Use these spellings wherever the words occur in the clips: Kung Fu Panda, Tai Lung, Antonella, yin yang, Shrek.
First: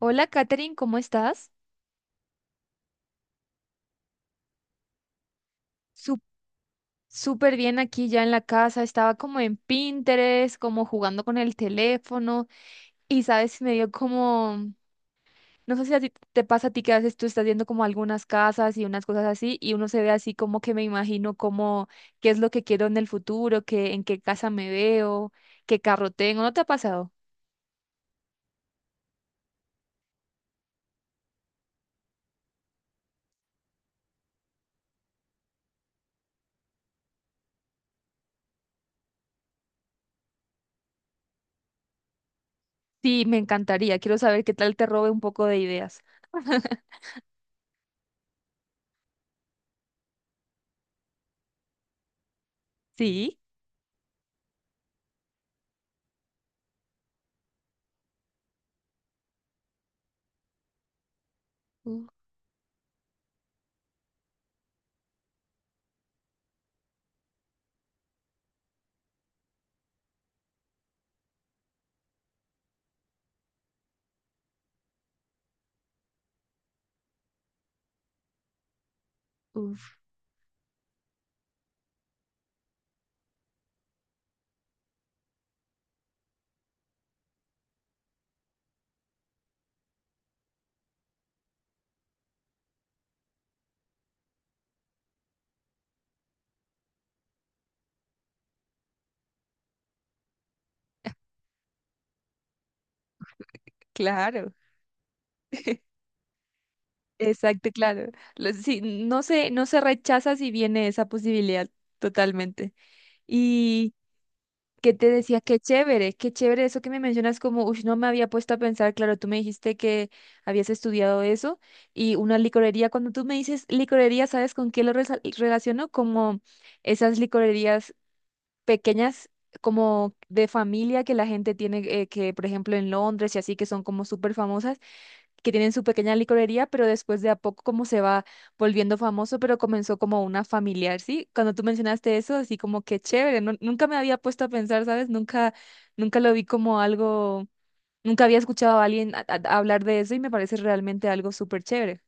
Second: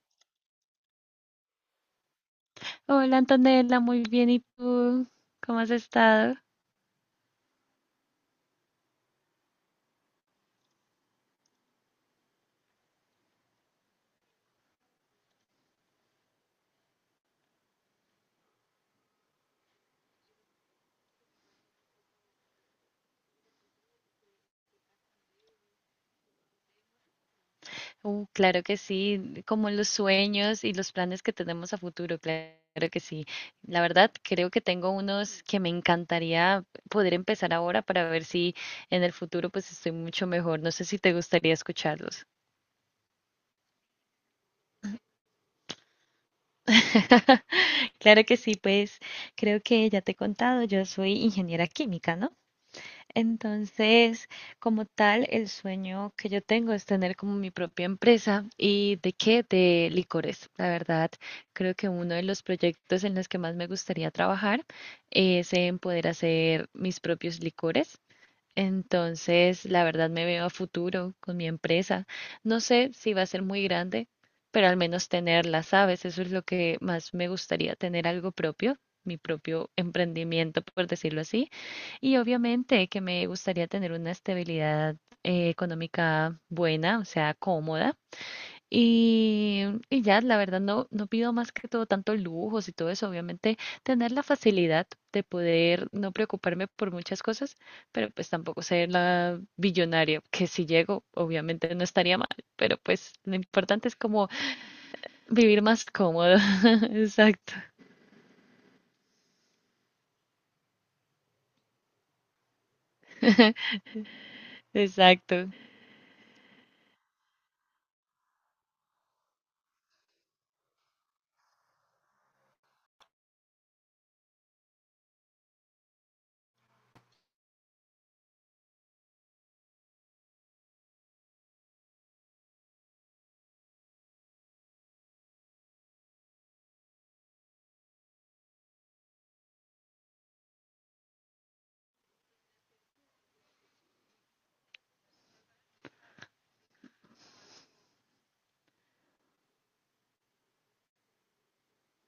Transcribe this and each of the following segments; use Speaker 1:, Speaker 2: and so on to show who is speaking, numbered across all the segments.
Speaker 1: Hola, Katherine, ¿cómo estás?
Speaker 2: Hola Antonella, muy bien. ¿Y tú? ¿Cómo has
Speaker 1: Sup-
Speaker 2: estado?
Speaker 1: Súper bien aquí ya en la casa. Estaba como en Pinterest, como jugando con el teléfono. Y sabes, me dio como, no sé si a ti te pasa a ti que a veces tú estás viendo como algunas casas y unas cosas así, y uno se ve así como que me imagino como qué es lo que quiero en el futuro, qué, en qué casa me veo, qué carro tengo. ¿No te ha pasado?
Speaker 2: Claro que sí, como los sueños y los planes que tenemos a futuro, claro que sí. La verdad, creo que tengo unos que me encantaría poder empezar ahora para ver si en el futuro pues estoy mucho mejor. No sé si te gustaría escucharlos.
Speaker 1: Sí, me encantaría. Quiero saber qué tal te robe un poco de ideas.
Speaker 2: Claro que sí, pues creo que ya te he contado, yo soy ingeniera química, ¿no?
Speaker 1: Sí.
Speaker 2: Entonces, como tal, el sueño que yo tengo es tener como mi propia empresa. ¿Y de qué? De licores. La verdad, creo que
Speaker 1: Uh,
Speaker 2: uno de los proyectos en los que más me gustaría trabajar es en poder hacer mis propios licores. Entonces, la verdad me veo a futuro con mi empresa. No sé si va a ser muy grande, pero al menos tenerla, ¿sabes? Eso es lo que más me gustaría, tener algo propio, mi propio
Speaker 1: uf,
Speaker 2: emprendimiento, por decirlo así. Y obviamente que me gustaría tener una estabilidad económica buena, o sea, cómoda. Y, y ya, la verdad, no pido más que todo tanto lujos y todo eso. Obviamente, tener la facilidad de poder no preocuparme por muchas cosas, pero pues tampoco ser la billonaria, que si llego, obviamente no estaría mal, pero pues lo importante es como
Speaker 1: claro.
Speaker 2: vivir más cómodo. Exacto,
Speaker 1: Exacto, claro. Sí, no se rechaza si viene esa posibilidad totalmente. Y que te decía,
Speaker 2: exacto.
Speaker 1: qué chévere eso que me mencionas como, uff, no me había puesto a pensar, claro, tú me dijiste que habías estudiado eso y una licorería, cuando tú me dices licorería, ¿sabes con qué lo relaciono? Como esas licorerías pequeñas como de familia que la gente tiene, que por ejemplo en Londres y así, que son como súper famosas, que tienen su pequeña licorería, pero después de a poco como se va volviendo famoso, pero comenzó como una familiar, ¿sí? Cuando tú mencionaste eso, así como que chévere, nunca me había puesto a pensar, ¿sabes? Nunca, nunca lo vi como algo, nunca había escuchado a alguien hablar de eso y me parece realmente algo súper chévere.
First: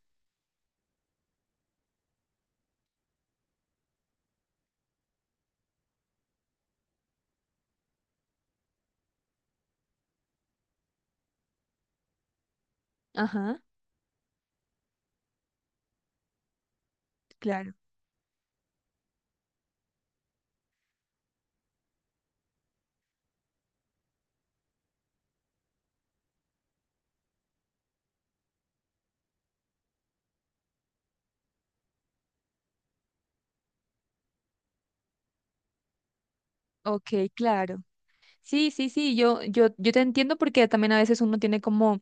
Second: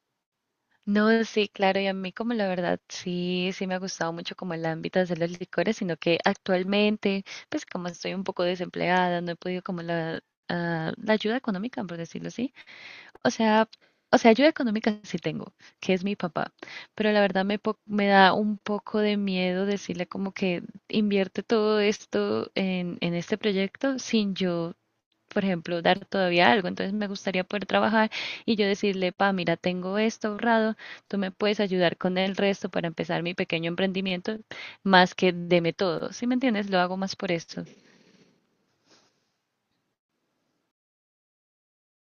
Speaker 2: No, sí, claro, y a mí como la verdad sí, me ha gustado mucho como el ámbito de hacer los licores, sino que actualmente, pues como estoy un poco desempleada, no he podido como la, ah, la ayuda económica, por decirlo así. O
Speaker 1: Ajá.
Speaker 2: sea, o sea, ayuda económica sí tengo, que es mi papá, pero la verdad me,
Speaker 1: Claro.
Speaker 2: me da un poco de miedo decirle como que invierte todo esto en este proyecto sin yo por ejemplo, dar todavía algo. Entonces me gustaría poder trabajar y yo decirle, pa, mira, tengo esto ahorrado, tú me puedes ayudar con el resto para empezar mi pequeño emprendimiento, más que deme todo, ¿sí me entiendes? Lo hago
Speaker 1: Ok,
Speaker 2: más por esto.
Speaker 1: claro. Sí, sí, sí, yo te entiendo porque también a veces uno tiene como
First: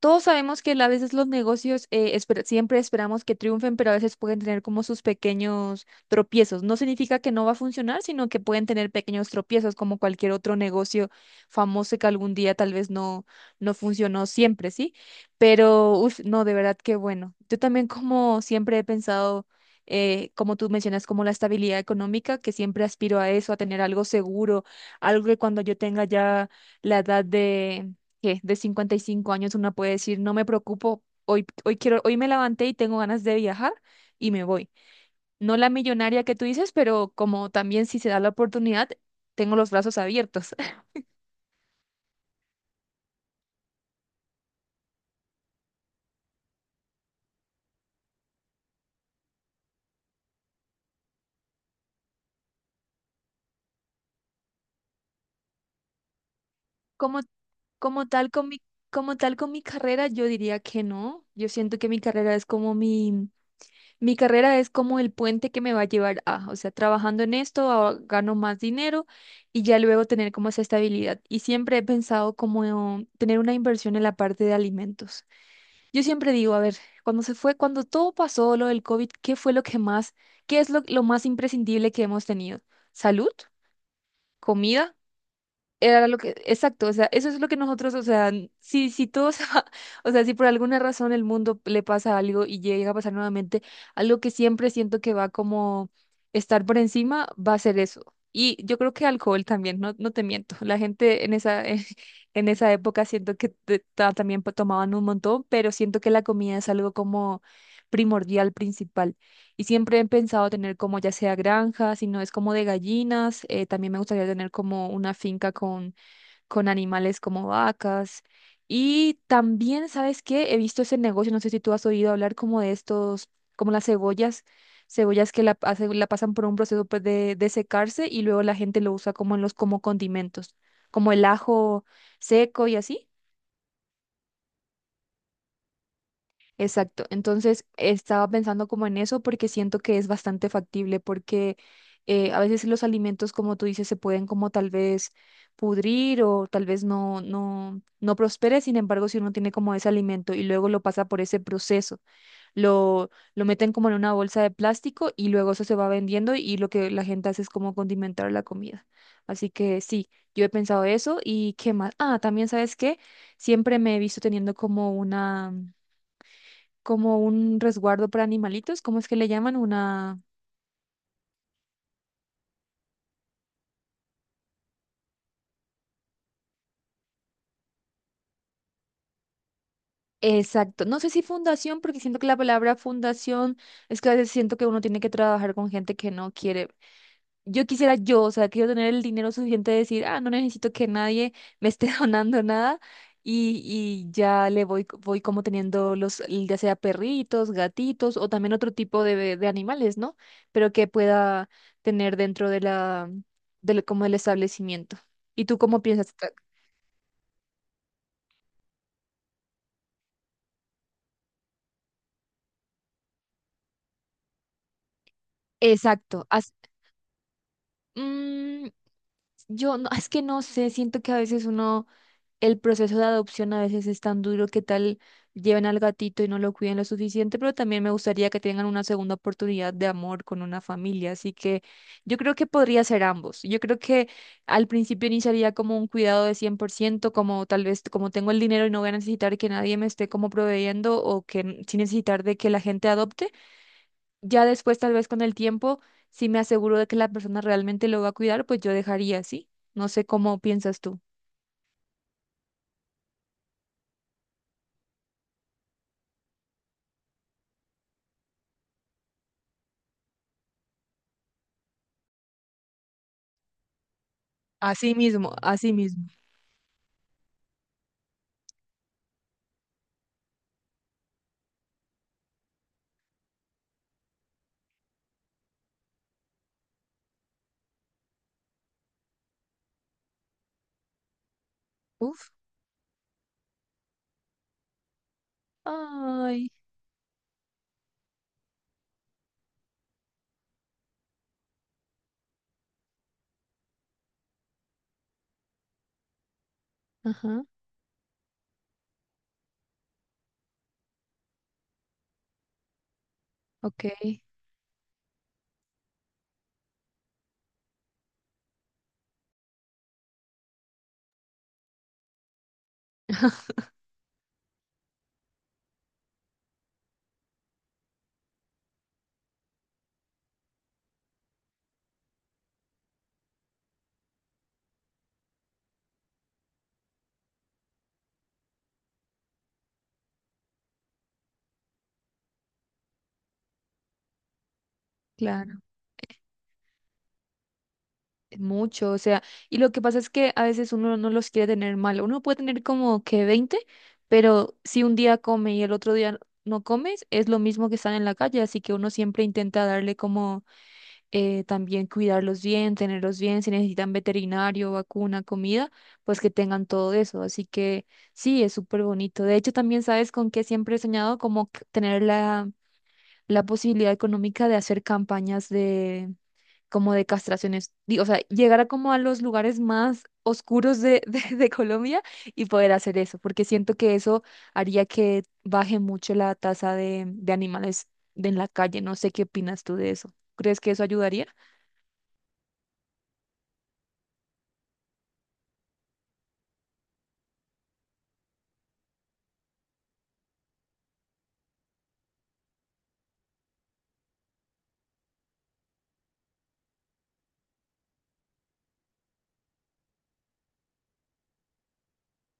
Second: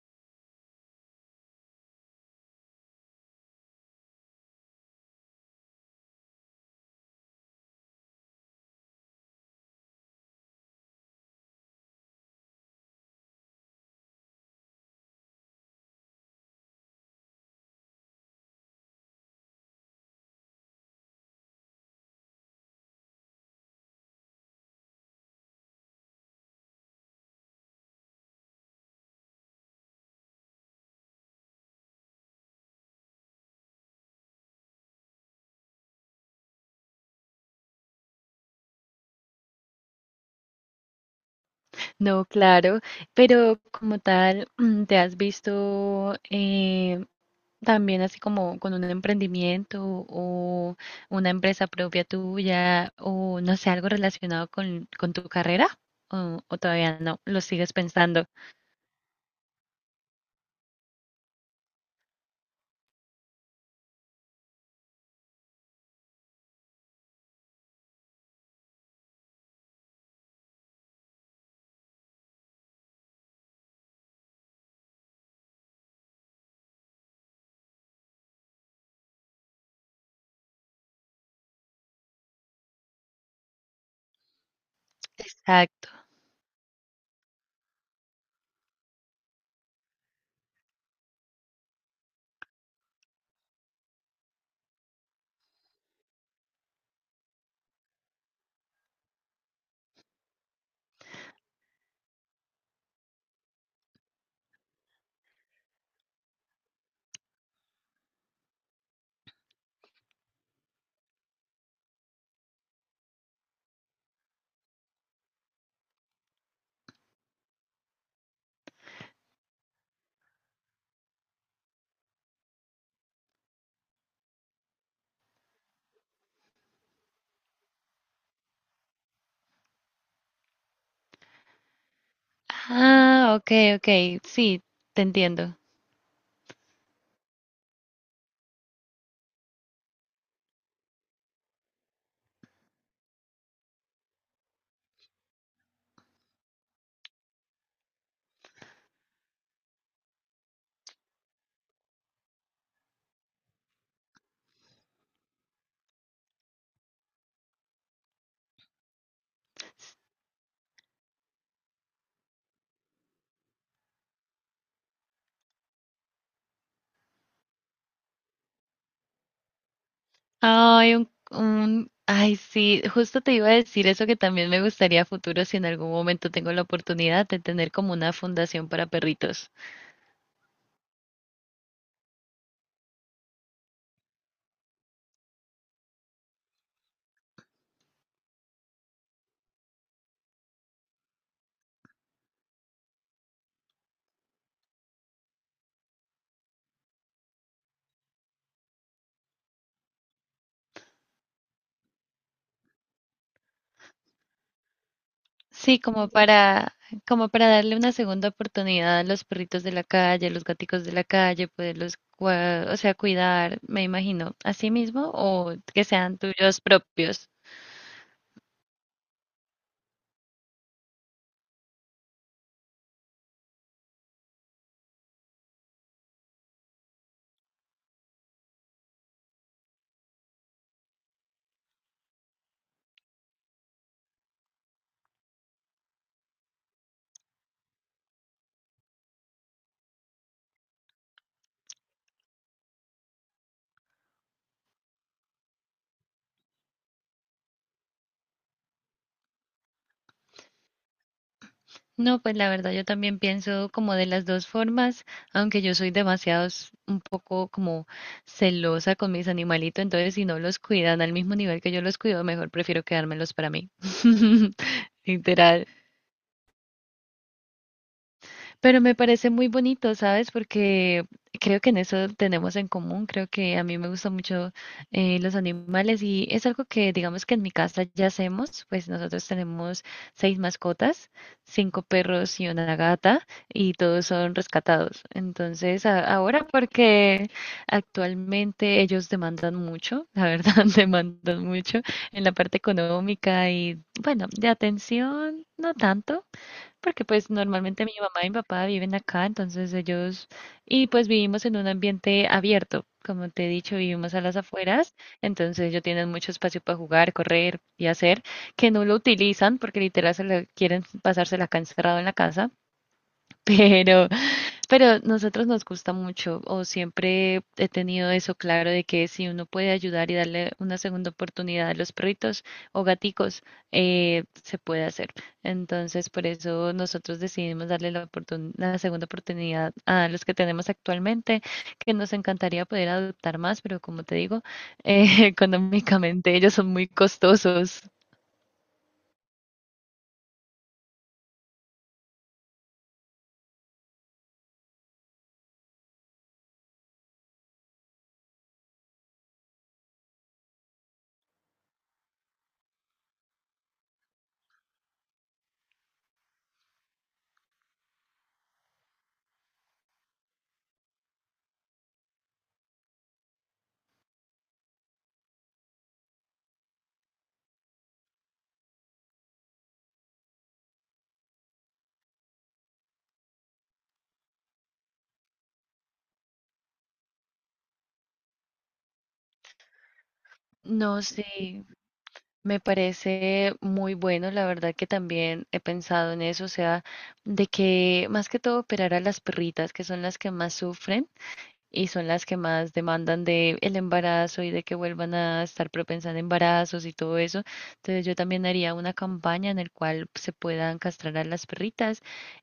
Speaker 1: todos sabemos que a veces los negocios siempre esperamos que triunfen, pero a veces pueden tener como sus pequeños tropiezos. No significa que no va a funcionar, sino que pueden tener pequeños tropiezos como cualquier otro negocio famoso que algún día tal vez no funcionó siempre, ¿sí? Pero, uf, no, de verdad que bueno. Yo también como siempre he pensado, como tú mencionas, como la estabilidad económica, que siempre aspiro a eso, a tener algo seguro, algo que cuando yo tenga ya la edad de que de 55 años una puede decir, no me preocupo, hoy, hoy quiero, hoy me levanté y tengo ganas de viajar y me voy. No la millonaria que tú dices, pero como también si se da la oportunidad, tengo los brazos abiertos.
Speaker 2: No, claro, pero como tal, ¿te has visto también así como con un emprendimiento o una empresa propia tuya o no sé, algo relacionado con tu carrera? ¿O todavía no?
Speaker 1: Como,
Speaker 2: ¿Lo sigues
Speaker 1: como
Speaker 2: pensando?
Speaker 1: tal con mi, como tal con mi carrera, yo diría que no. Yo siento que mi carrera es como mi carrera es como el puente que me va a llevar a, o sea, trabajando en esto, gano más dinero y ya luego tener como esa estabilidad. Y siempre he pensado como tener una inversión en la parte de alimentos. Yo siempre digo, a ver, cuando se fue, cuando todo pasó, lo del COVID, ¿qué fue lo que más, qué es lo más imprescindible que hemos tenido? ¿Salud? ¿Comida?
Speaker 2: Exacto.
Speaker 1: Era lo que, exacto, o sea, eso es lo que nosotros, o sea, si, si todos, o sea, si por alguna razón el mundo le pasa algo y llega a pasar nuevamente, algo que siempre siento que va como estar por encima, va a ser eso. Y yo creo que alcohol también, no te miento. La gente en esa, en esa época siento que también tomaban un montón, pero siento que la comida es algo como primordial, principal. Y siempre he pensado tener como ya sea granja, si no es como de gallinas, también me gustaría tener como una finca con animales como vacas. Y también, ¿sabes qué? He visto ese negocio, no sé si tú has oído hablar como de estos, como las cebollas, cebollas que la, la pasan por un proceso pues, de secarse y luego la gente lo usa como en los como condimentos, como el ajo seco y así.
Speaker 2: Ah, ok, ok, sí, te entiendo.
Speaker 1: Exacto. Entonces estaba pensando como en eso porque siento que es bastante factible porque a veces los alimentos, como tú dices, se pueden como tal vez pudrir o tal vez no prospere. Sin embargo, si uno tiene como ese alimento y luego lo pasa por ese proceso, lo meten como en una bolsa de plástico y luego eso se va vendiendo y lo que la gente hace es como condimentar la comida. Así que sí, yo he pensado eso y qué más. Ah, también sabes qué, siempre me he visto teniendo como una como un resguardo para animalitos, ¿cómo es que le llaman? Una...
Speaker 2: Ay, sí, justo te iba a decir eso que también me gustaría a futuro si en algún momento tengo la oportunidad de tener como una fundación para perritos.
Speaker 1: Exacto. No sé si fundación, porque siento que la palabra fundación es que a veces siento que uno tiene que trabajar con gente que no quiere. Yo quisiera yo, o sea, quiero tener el dinero suficiente de decir, ah, no necesito que nadie me esté donando nada y ya le voy como teniendo los, ya sea perritos, gatitos o también otro tipo de animales, ¿no? Pero que pueda tener dentro de la, del, como del establecimiento. ¿Y tú
Speaker 2: Sí,
Speaker 1: cómo piensas?
Speaker 2: como para darle una segunda oportunidad a los perritos de la calle, a los gaticos de la calle, poderlos, o sea, cuidar, me imagino, a sí mismo o que sean
Speaker 1: Exacto.
Speaker 2: tuyos propios.
Speaker 1: Mm, yo no, es que no sé, siento que a veces uno, el proceso de adopción a veces es tan duro que tal lleven al gatito y no lo cuiden lo suficiente, pero también me gustaría que tengan una segunda oportunidad de amor con una familia. Así que yo creo que podría ser ambos. Yo creo que al principio iniciaría como un cuidado de 100%, como tal vez como tengo el dinero y no voy a necesitar que nadie me esté como proveyendo o que sin necesitar de que la gente adopte. Ya después, tal vez con el tiempo, si me aseguro de que la persona realmente lo va a cuidar, pues yo dejaría sí. No sé cómo piensas tú.
Speaker 2: No, pues la verdad yo también pienso como de las dos formas, aunque yo soy demasiado un poco como celosa con mis animalitos, entonces si no los cuidan al mismo nivel que yo los cuido, mejor prefiero quedármelos para mí.
Speaker 1: Así mismo,
Speaker 2: Literal.
Speaker 1: así mismo.
Speaker 2: Pero me parece muy bonito, ¿sabes? Porque creo que en eso tenemos en común. Creo que a mí me gustan mucho los animales y es algo que digamos que en mi casa ya hacemos. Pues nosotros tenemos seis mascotas, cinco
Speaker 1: Uf.
Speaker 2: perros y una gata y todos son rescatados. Entonces, ahora
Speaker 1: Ay.
Speaker 2: porque actualmente ellos demandan mucho, la verdad, demandan mucho en la parte económica y bueno, de atención, no tanto porque pues
Speaker 1: Ajá.
Speaker 2: normalmente mi mamá y mi papá viven acá, entonces ellos, y pues vivimos en un ambiente abierto, como te he dicho,
Speaker 1: Ok.
Speaker 2: vivimos a las afueras, entonces ellos tienen mucho espacio para jugar, correr y hacer, que no lo utilizan porque literal quieren pasársela acá encerrado en la casa, pero nosotros nos gusta mucho, o siempre he tenido eso claro de que si uno puede ayudar y darle una segunda oportunidad a los perritos o gaticos, se puede hacer. Entonces, por eso nosotros decidimos darle la la segunda oportunidad a los que tenemos actualmente, que nos encantaría poder adoptar más, pero como te digo,
Speaker 1: Claro.
Speaker 2: económicamente ellos son muy costosos.
Speaker 1: Es mucho. O sea, y lo que pasa es que a veces uno no los quiere tener mal. Uno puede tener como que 20 pero si un día come y el otro día no comes, es lo mismo que estar en la calle. Así que uno siempre intenta darle como también cuidarlos bien, tenerlos bien, si necesitan veterinario, vacuna, comida, pues que tengan todo eso. Así que sí, es súper bonito. De hecho, también sabes con qué siempre he soñado, como tener la, la posibilidad económica de hacer campañas de como de castraciones, o sea, llegar a como a los lugares más oscuros de, de Colombia y poder hacer eso, porque siento que eso haría que baje mucho la tasa de animales de en la calle. No sé qué opinas tú de eso. ¿Crees que eso
Speaker 2: No
Speaker 1: ayudaría?
Speaker 2: sé. Me parece muy bueno, la verdad que también he pensado en eso, o sea, de que más que todo operar a las perritas, que son las que más sufren y son las que más demandan de el embarazo y de que vuelvan a estar propensas a embarazos y todo eso. Entonces yo también haría una campaña en el cual se puedan castrar a las perritas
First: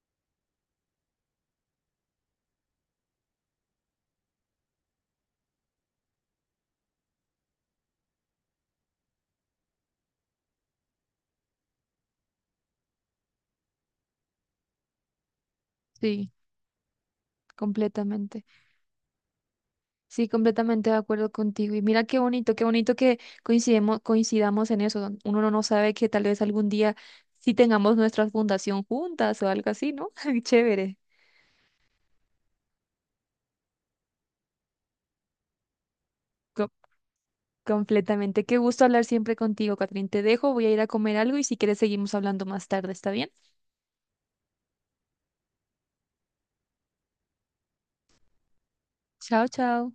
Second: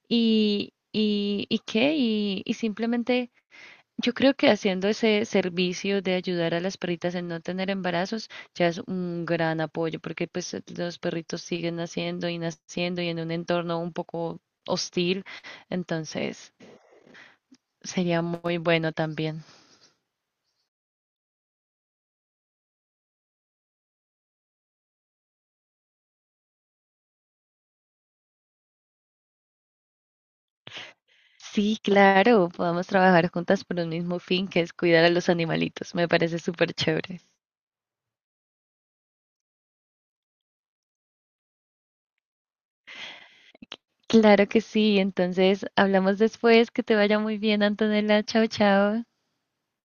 Speaker 2: y simplemente yo creo que haciendo ese servicio de ayudar a las perritas en no tener embarazos ya es un gran apoyo, porque pues los perritos siguen naciendo y naciendo y en un entorno un poco hostil,
Speaker 1: Sí,
Speaker 2: entonces sería
Speaker 1: completamente.
Speaker 2: muy bueno también.
Speaker 1: Sí, completamente de acuerdo contigo. Y mira qué bonito que coincidamos en eso. Uno no sabe que tal vez algún día sí tengamos nuestra fundación juntas o algo así, ¿no? Chévere.
Speaker 2: Sí, claro, podamos trabajar juntas por un mismo fin, que es cuidar a los animalitos. Me parece
Speaker 1: Co-
Speaker 2: súper chévere.
Speaker 1: completamente. Qué gusto hablar siempre contigo, Catrín. Te dejo, voy a ir a comer algo y si quieres seguimos hablando más tarde, ¿está bien?
Speaker 2: Claro que sí, entonces hablamos después, que te vaya muy bien, Antonella. Chao, chao.
Speaker 1: Chao, chao.